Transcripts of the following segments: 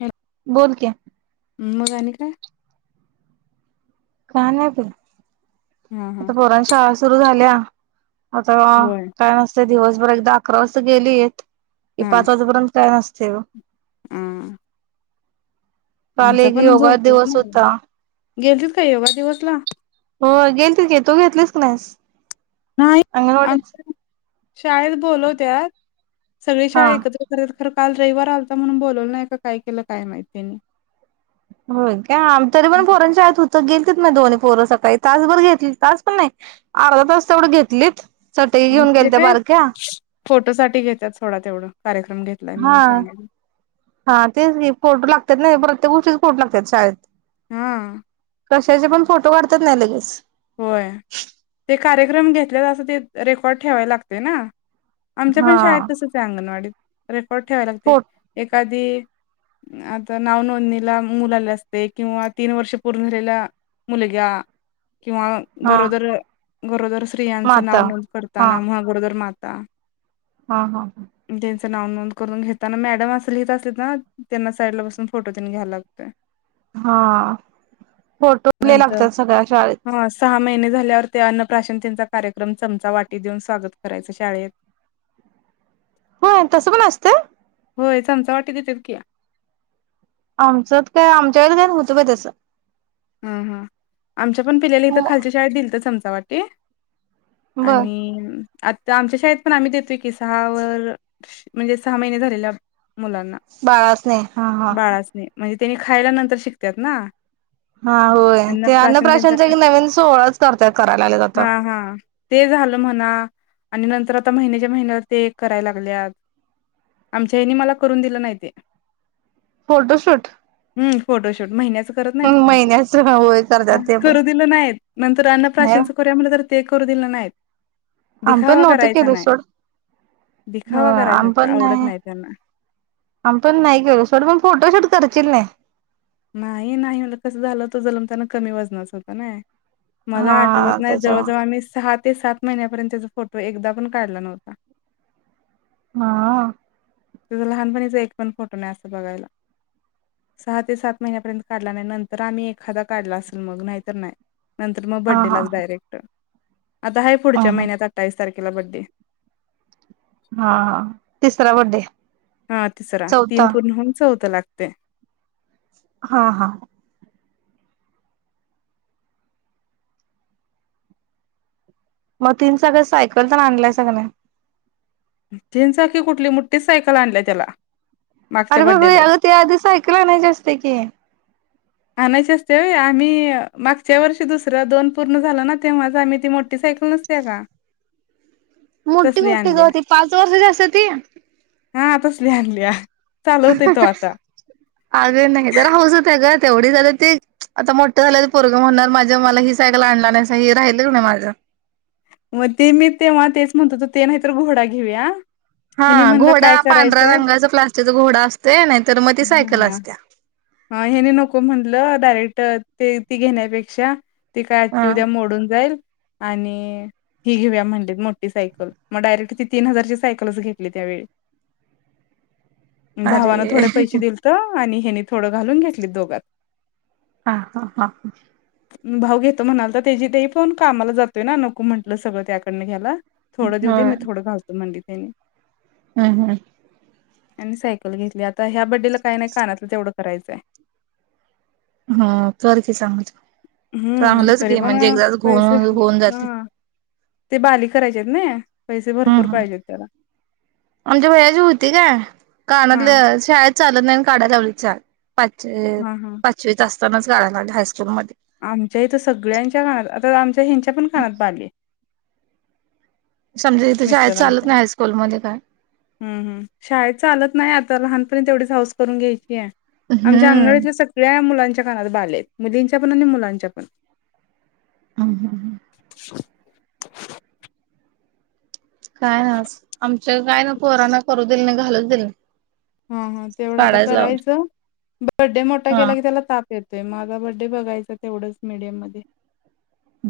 Hello बोल की मग आणि काय काय नाही बग हा हा आता पोरांची शाळा सुरू झाल्या आता होय काय नसत दिवसभर एकदा अकरा वाजता गेलीत ते पाच वाजेपर्यंत काय नसतय बग हम काल आमचा एक पण योगा झोपला दिवस नाही होता गेलतीत का योगा दिवस ला हो गेलतीत की तू घेतलीस काय नाहीस नाही अंगणवाडी आमच्या शाळेत बोलवत्यात सगळी हा शाळा एकत्र करत खर काल रविवार आलता म्हणून बोलवल नाही का काय केलं काय माहित त्यांनी होय का तरी पण पोरांच्या शाळेत होत तर गेलीत नाही दोन्ही पोरं सकाळी तासभर घेतली तास पण नाही अर्धा तास तेवढं घेतलीत चटई मग घेऊन ते गेलत्या काय बारक्या फोटो साठी घेतात सोडा तेवढं कार्यक्रम घेतलाय हा म्हणून सांगायला हा तेच की फोटो लागतात ना प्रत्येक गोष्टीच फोटो लागतात शाळेत हा कशाचे पण फोटो वाढतात नाही लगेच. होय ते कार्यक्रम घेतल्या असं ते रेकॉर्ड ठेवायला लागते ना. आमच्या पण हा शाळेत तसच आहे अंगणवाडीत, रेकॉर्ड ठेवाय लागतेय फोट एखादी. आता नाव नोंदणीला मुलाले असते किंवा तीन वर्ष पूर्ण झालेल्या मुलगा किंवा हा गरोदर, गरोदर स्त्रियांचं माता नाव नोंद करताना, म गरोदर माता हा हा हा त्यांचं नाव नोंद करून घेताना मॅडम असं लिहित असत ना त्यांना साईडला बसून फोटोतन घ्यायला लागतय. हा फोटो लय लागतात सगळ्या शाळेत. ह सहा महिने झाल्यावर, ते अन्नप्राशनतेचा कार्यक्रम चमचा वाटी देऊन स्वागत करायचं शाळेत. [inaudible] हा तसं पण असतं. होय चमचा वाटे देण्यात की. आमचं काय आमच्या व होतं का तसं. हा हा आमच्या पण पिल्याला इथं खालच्या शाळेत दिलंथ चमचा वाटी. बर आणि आता आमच्या शाळेत पण आम्ही देतोय की सहा वर म्हणजे सहा महिने झालेल्या. मुलांना बाळासनी हा हा बाळासनी म्हणजे त्यांनी खायला नंतर शिकतात ना. हा होय ते अन्न अन्नप्राशन प्राशन चा त्यांचा एक नवीन सोहळाच करत करायला लागलेत हा आता. हा ते झालं म्हणा आणि नंतर आता महिन्याच्या महिन्या ते कराय लागल्यात. आमच्या यांनी मला करून दिलं नाही ते. फोटोशूट हम फोटोशूट महिन्याच करत नाहीत का. महिन्याच होय करतात ते पण करू दिलं नाहीत नंतर नाही अन्नप्राशन करूया म्हणलं तर ते करू दिलं नाहीत. आम्ही पण दिखावा नव्हतं करायचा केलं नाही. सोड दिखावा करायचा तर आवडत नाही त्यांना. आमच पण नाही केल, सर्व फोटोशूट करतील ना. नाही नाही, म्हणजे कस झालं तो जलमतांना कमी वाजनाच होत ना. मला हा आठवत नाही त्याच्यामुळं जवळजवळ आम्ही सहा ते सात महिन्यापर्यंत त्याच फोटो. तो एकदा पण काढला नव्हता. हा तुझं लहानपणीचा एक पण फोटो नाही असं बघायला. सहा ते सात महिन्यापर्यंत काढला नाही, नंतर आम्ही एखादा काढला असेल, मग नाहीतर नाही. नंतर मग हा बर्थडे हा लाच डायरेक्ट. आता आहे अ पुढच्या हा महिन्यात अठ्ठावीस तारखेला बर्थडे. हा हा तिसरा बर्थडे. ह तिसरा, तीन पूर्ण होउन चौथा लागतोय. हा हा मग तीन सगळ सायकल पण आणलायसा नी तीन चाकी कुठली, मोठीच सायकल आणल्याय त्याला. मागच्या अरे बाबा, बड्डेलाच. याला ती आधी सायकल आणायची असते की. आणायची असत्या व्हय आम्ही मागच्या वर्षी दुसरं दोन पूर्ण झाल ना तेव्हाच आम्ही ती मोठी सा कल नसत्या का? मोठी तसली मोठी आणल्या ग ती पाच वर्षाची असत्या ती हा तसली आणल्या. चालवतोय तो आता अग नाही जरा हौस हुत्या ग तेवढीच आता ती आता मोठं झाल्याल पोरगं म्हणणार माझ्या मला ही सायकल आणला नाहीस हि राहिल कणी माझं. मग ते मी तेव्हा तेच म्हणत होतो ते नाही तर घोडा घेवूया. हा घोडा पांढऱ्या रंगाचा प्लास्टिकचा घोडा असतंय नाहीतर मग ती सायकल हा असत्या. हा हेनी नको म्हटलं डायरेक्ट ते ती घेण्यापेक्षा ती काय हा आजची उद्या मोडून जाईल. आणि ही घेऊया म्हणलीत मोठी सायकल म डायरेक्ट ती तीन हजारची सायकलच घेतली त्यावेेळी अरे भावान थोडं पैशे दिलत. आणि हेनी थोडं घालून घेतलीत दोघात. आ हा हा हा. भाऊ घेतो म्हणालता तर त्यजी त्य पण कामाला जातोय ना नको म्हटलं सगळं त्याकडन घ्यायला. थोड देउदे होय मी थोड घालतो म्हणलित हेणी हम्म हम्म. आणि सायकल घेतली आता ह्या बड्डेला काय नाही कानातलं तेवढं करायचंय. हा चर की सांगतो. हम्म चांगलंच तरी घे पण म्हणजे एकदाच घो पैसे होऊन जातय. हा ते बाली करायचीयेत नई हम्म हम्म आमच्या भैयाची हूती काय? कानातल हा शाळेत चालत नाही णून काढायला लावलीत चाल पाच हा हा पाचवीत अस हायस्कू आमच्या इथं सगळ्यांच्या कानात अ आता आमच्या हेंच्या पण कानात बालीय. समजा इथे शाळेत चालत मिस्टरांच्या नाही हायस्कूलमध्ये काय हम्म हम्म शाळेत चालत नाही आता लहानपणी तेवढीच हाऊस करून घ्यायची आमच्या हम्म अंगणवाडीतल सगळ्या मुलांच्या नात बाली येत मुलींच्या पण आणि मुलांच्या पण [unintelligible] काय आय आज आमच्या काय ना पोरांना करू दिलं नाही घालूच दिलं नाही. हा हा तेवढं आता काढायच लावल करायचं बड्डे मोठा हा केला की त्याला ताप येतोय माझा बड्डे बघायचा तेवढंच मीडियम मध्ये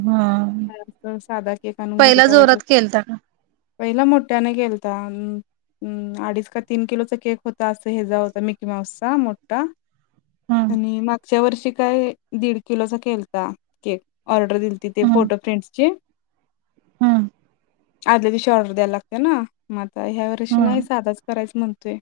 हा असं साधा केक आणून घरी पहिला कापायचा जोरात केलता का? पहिला मोठ्यानं केलता म म अडीच का तीन किलोचा केक होता असं हे जा होता मिकी माऊसचा मोठा हम्म आणि माग च्या वर्षी काय दीड किलोचा केलता केक ऑर्डर दिलती ते हम्म फोटो फ्रेंडसची हम्म आदल्या दिवशी ऑर्डर द्यायला लागत्या ना म आ ह्या वर्षी नाही हम्म साधाच करायच म्हणतोय.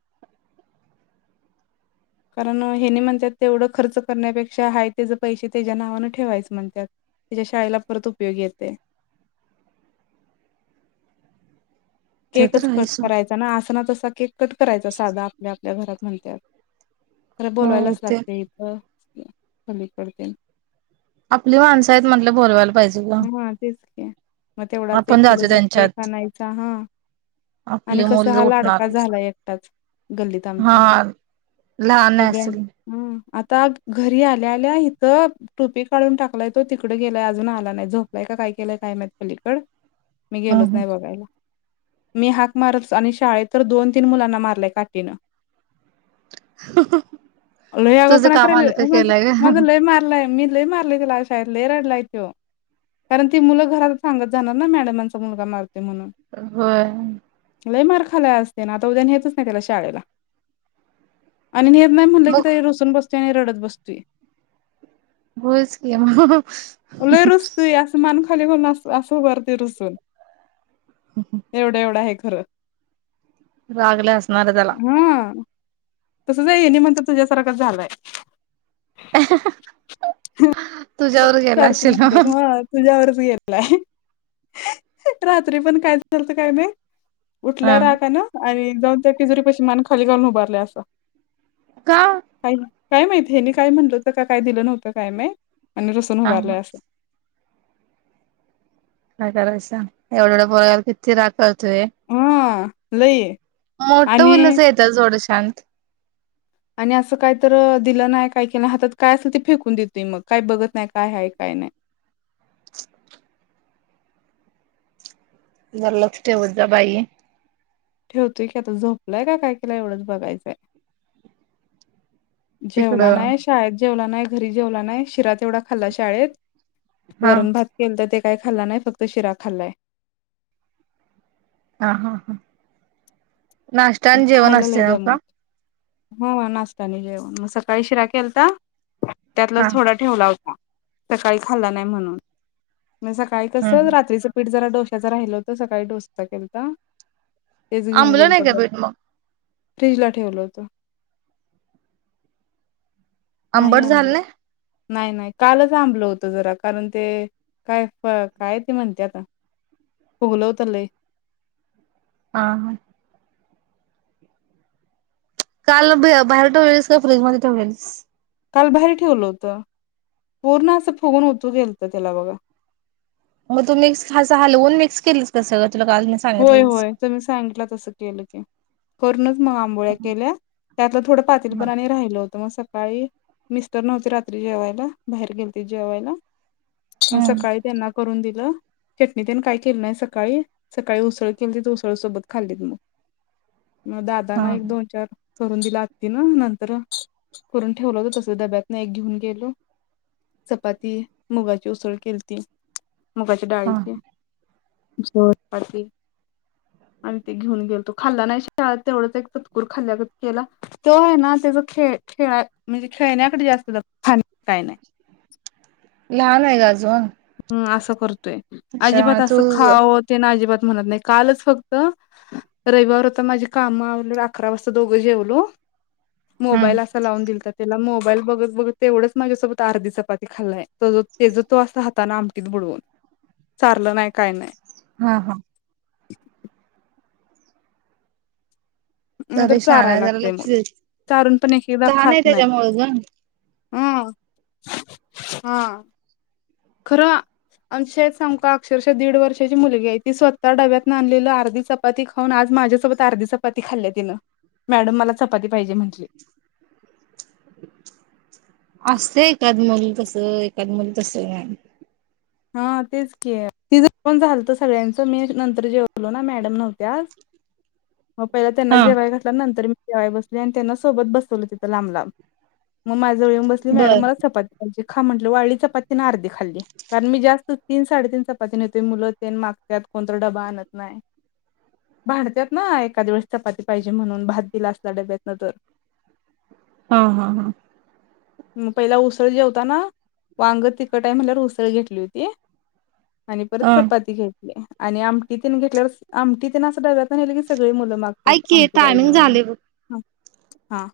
[inaudible] कारण हेनी म्हणत्यात तेवढं खर्च करण्यापेक्षा हाय त्यज पैशे त्यज्या नावानं ठेवायच म्हणत्यात. त्यज्या शाळेला परत उपयोगी येतंय. ते तर केकच आहेच कट सोड करायचा ना अस ना तसा केक कट करायचा साधा आपल्या आपल्या घरात म्हणत्यात. खरं हो बोलवायलाच ते लागतय इथं कमी पडतय. आपली माणसं आहेत म्हटल बोलवायला पाहिजे ग हा तेच की मग तेवढाच एक आपण जायचो किलोचा केक त्यांच्यात आणाायचा हा आणि आपले कस मुल हा लाडका उठणार झाला एकटाच गल्लीत आमच्या हा लहान सगळ्यां असेल हम्म आत ता घरी आल्या आल्या हित टोपी काढून टाकलाय तो तिकड गेलाय अजून आला नाही ब झोपलाय का काय केलाय काय माहित पलीकड मी हम् गेलोच हम नाही बघायला. मी हाक मारतच आणि शाळेत तर दोन तीन मुलांना मारलंय काठीनं लय तुझं आगवपणा काम कराल हलक ओ माझ केलंय का माझं लय मारलाय मी लय मारलय त्याला आज शाळेत लय रडलाय तो कारण ती मुलं घरात सांगत जाणार ना मॅडमांचा मुलगा मारते म्हणून होय लई मार खाल्लाय आज त्यानं आता उद्या नेतच नाही त्याला शाळेला आणि नेेत नाही म्हणलं की मग तरी रुसून बस्तुय आणि रडत बस्तुय होइचकी मग लय रुस तुय अस मान खाली घालून अस अस उभारतोय रुसून एवढं एवढं आहे खरं रागले असणारार त्याला हा तसंच ये नाही म्हणत तुझ्यासारखंच झालंय तुझ्यावर गेला सारखं असेल माणत हा ह तुझ्यावर य रात्री पण काय चालत काय नाही उठलाय राहा का ना आणि जाऊन त्या किजुरी पशी मान खाली घालून उभारला असं का काय काय माहित हे काय म्हणलं होत का काय दिलं नव्हतं काय माहि आणि रसून हा उभारलंय असं रा एवढ ए किती करतोय ल मोठं उलस येतात जोड शत आणि असं काय तर दिलं नाही काय के नाही हातात काय असेल ते फेकून देतोय मग काय बघत नाही काय आहे काय नाही [unintelligible] [unintelligible] जर लच ठेवत जा बाई ठेवतोय की आता झोपलाय का काय केला एवढंच बघायचंय जेवला तिकडं नाही शाळेत जेवला नाही घरी जेवला नाही शिरा तेवढा खाल्ला शाळेत हा वरण भात केलं तर ते काय खाल्लं नाही फक्त शिरा खाल्लाय हा हा हा नाश्तता आणि जेवण खायला असते लई न दम का हो नाचतानी जेवण मग सकाळी शिरा केलता त्यातला हा थोडा ठेवला होता सकाळी खाल्ला नाही म्हणून म सकाळी कस हम्म हम्म रात्रीचं पीठ जरा डोश्याच राहिल होत सकाळी डोसचा केलता तेच घेऊन आंबलं गेलतो नाही का बीट मग फ्रीज ला ठेवलं होतं नाही अंबट झाल आंबलं ना नाही नाही कालच आंबलं होत जरा कारण ते काय काय ते म्हणते आता होगल हो तले आ हा काल बाहेर ठेवलेलीस का फ्रीजमध्येध्ये ठेवलेलीस काल बाहेर ठेवलं होत पूर्ण असं फुगून होत गेलत त्याला बघा मग तू मिक्स हं हलवून मिक् केलीस कसं होय होय त मी सांगितलं तसं केलं की करणच मग आंबोळ्या हा केल्या त्यात थोडं पातीलपराने राहिल होतं तर मग सकाळी मिस्तर नव्हती रात्री जेवायला बाहेर गेल ते जेवायला मग हम्म सकाळी त्यांना करून दिलं चटणी त्यांनी काय केलं नाही सकाळी सकाळी उसळ केली त तर उसळ सोबत खाल्लीत मग म हा दादाना एक दोन चार करून दिला आती ना नंतर करून ठेवलं तर तस डब्यातन एक घेऊन गेलो चपाती मुगाची उसळ केली ती मुगाची हा डाळीची जोरपाती आणि ते घेऊन गेल तो खाल्ला नाही शिळा तेवढच एक चतकूर खाल्ल्या केला तो आहे ना खळ खेळा म्हणजे खेळण्याकडे जास्त काही नाही लहान आहे ग अजून तोय त्याच्यामुळे अजिबात अस तू खा अजिबात म्हणत नाही कालच फक्त रविवार होता माझी काम अकरा वाजता दोघं जेवलो हम्म मोबाईल अस लावून दिलता त्याला मोबाइल बघत बघत तेवढंच माझ्यासोबत अधीॅ चपाती खल्लाय ते तो अस ताना आमटीत बुडवून चारलं नाही काय नाही हा हा नाही तर तरी शहाणा चारायला आहे जरा लागतेय मग लक्ष दे चारून पण एक एकदा लहान खात आहे नाही त्याच्यामुळे ग हम हा खरं आमशच आम अक्षरशः दीड वर्षाची मुलगी आहे ती स्वतः डब्यातून आणलेली अर्धी चपाती खाऊन आज माझ्यासोबत अर्धी चपाती खाल्ली तिनं मॅडम मला चपाती पाहिजे म्हटली असते एखकाद मुल कसं एखकाद मुल तस नाही हा तेच कि तिच जर पण झालत सगळ्यांचं मी नंतर जेवलो ना मॅडम नव्हत्या आज [inaudible] मग पहिला त्यांना हा जेव्हाय घातल नंतर मी जेवाय बसली आणि त्यांना सोबत बसवलं तिथं लांब लांब मग माझ्या वेळून बसली मॅडम बर मला चपाती ख्यायची खा म्हटलं वाढली चपातीने अर्धी खाल्ली कारण मी जास्त तीन साडेतीन चपाती नेतोय मुल ते माग त्यात कोणता डबा आणत नाही भांडत्यात ना एखाद वेळेस चपाती पाहिजे म्हणून भात दिला असला डब्यातन तर [inaudible] हा हा हा म पहिला उसळ जेवताना वांग तिकट आहे म्हटल्यावर उसळ घेतली होती आणि परत अ चपाती घेतली आणि आमटी तेन घेतल्यावर आमटीतन असं डब्यात नेलं की स मुलं ऐक मागत्यात की आमटी पाहिजे टायमिंग म्हणून झाले बघ हा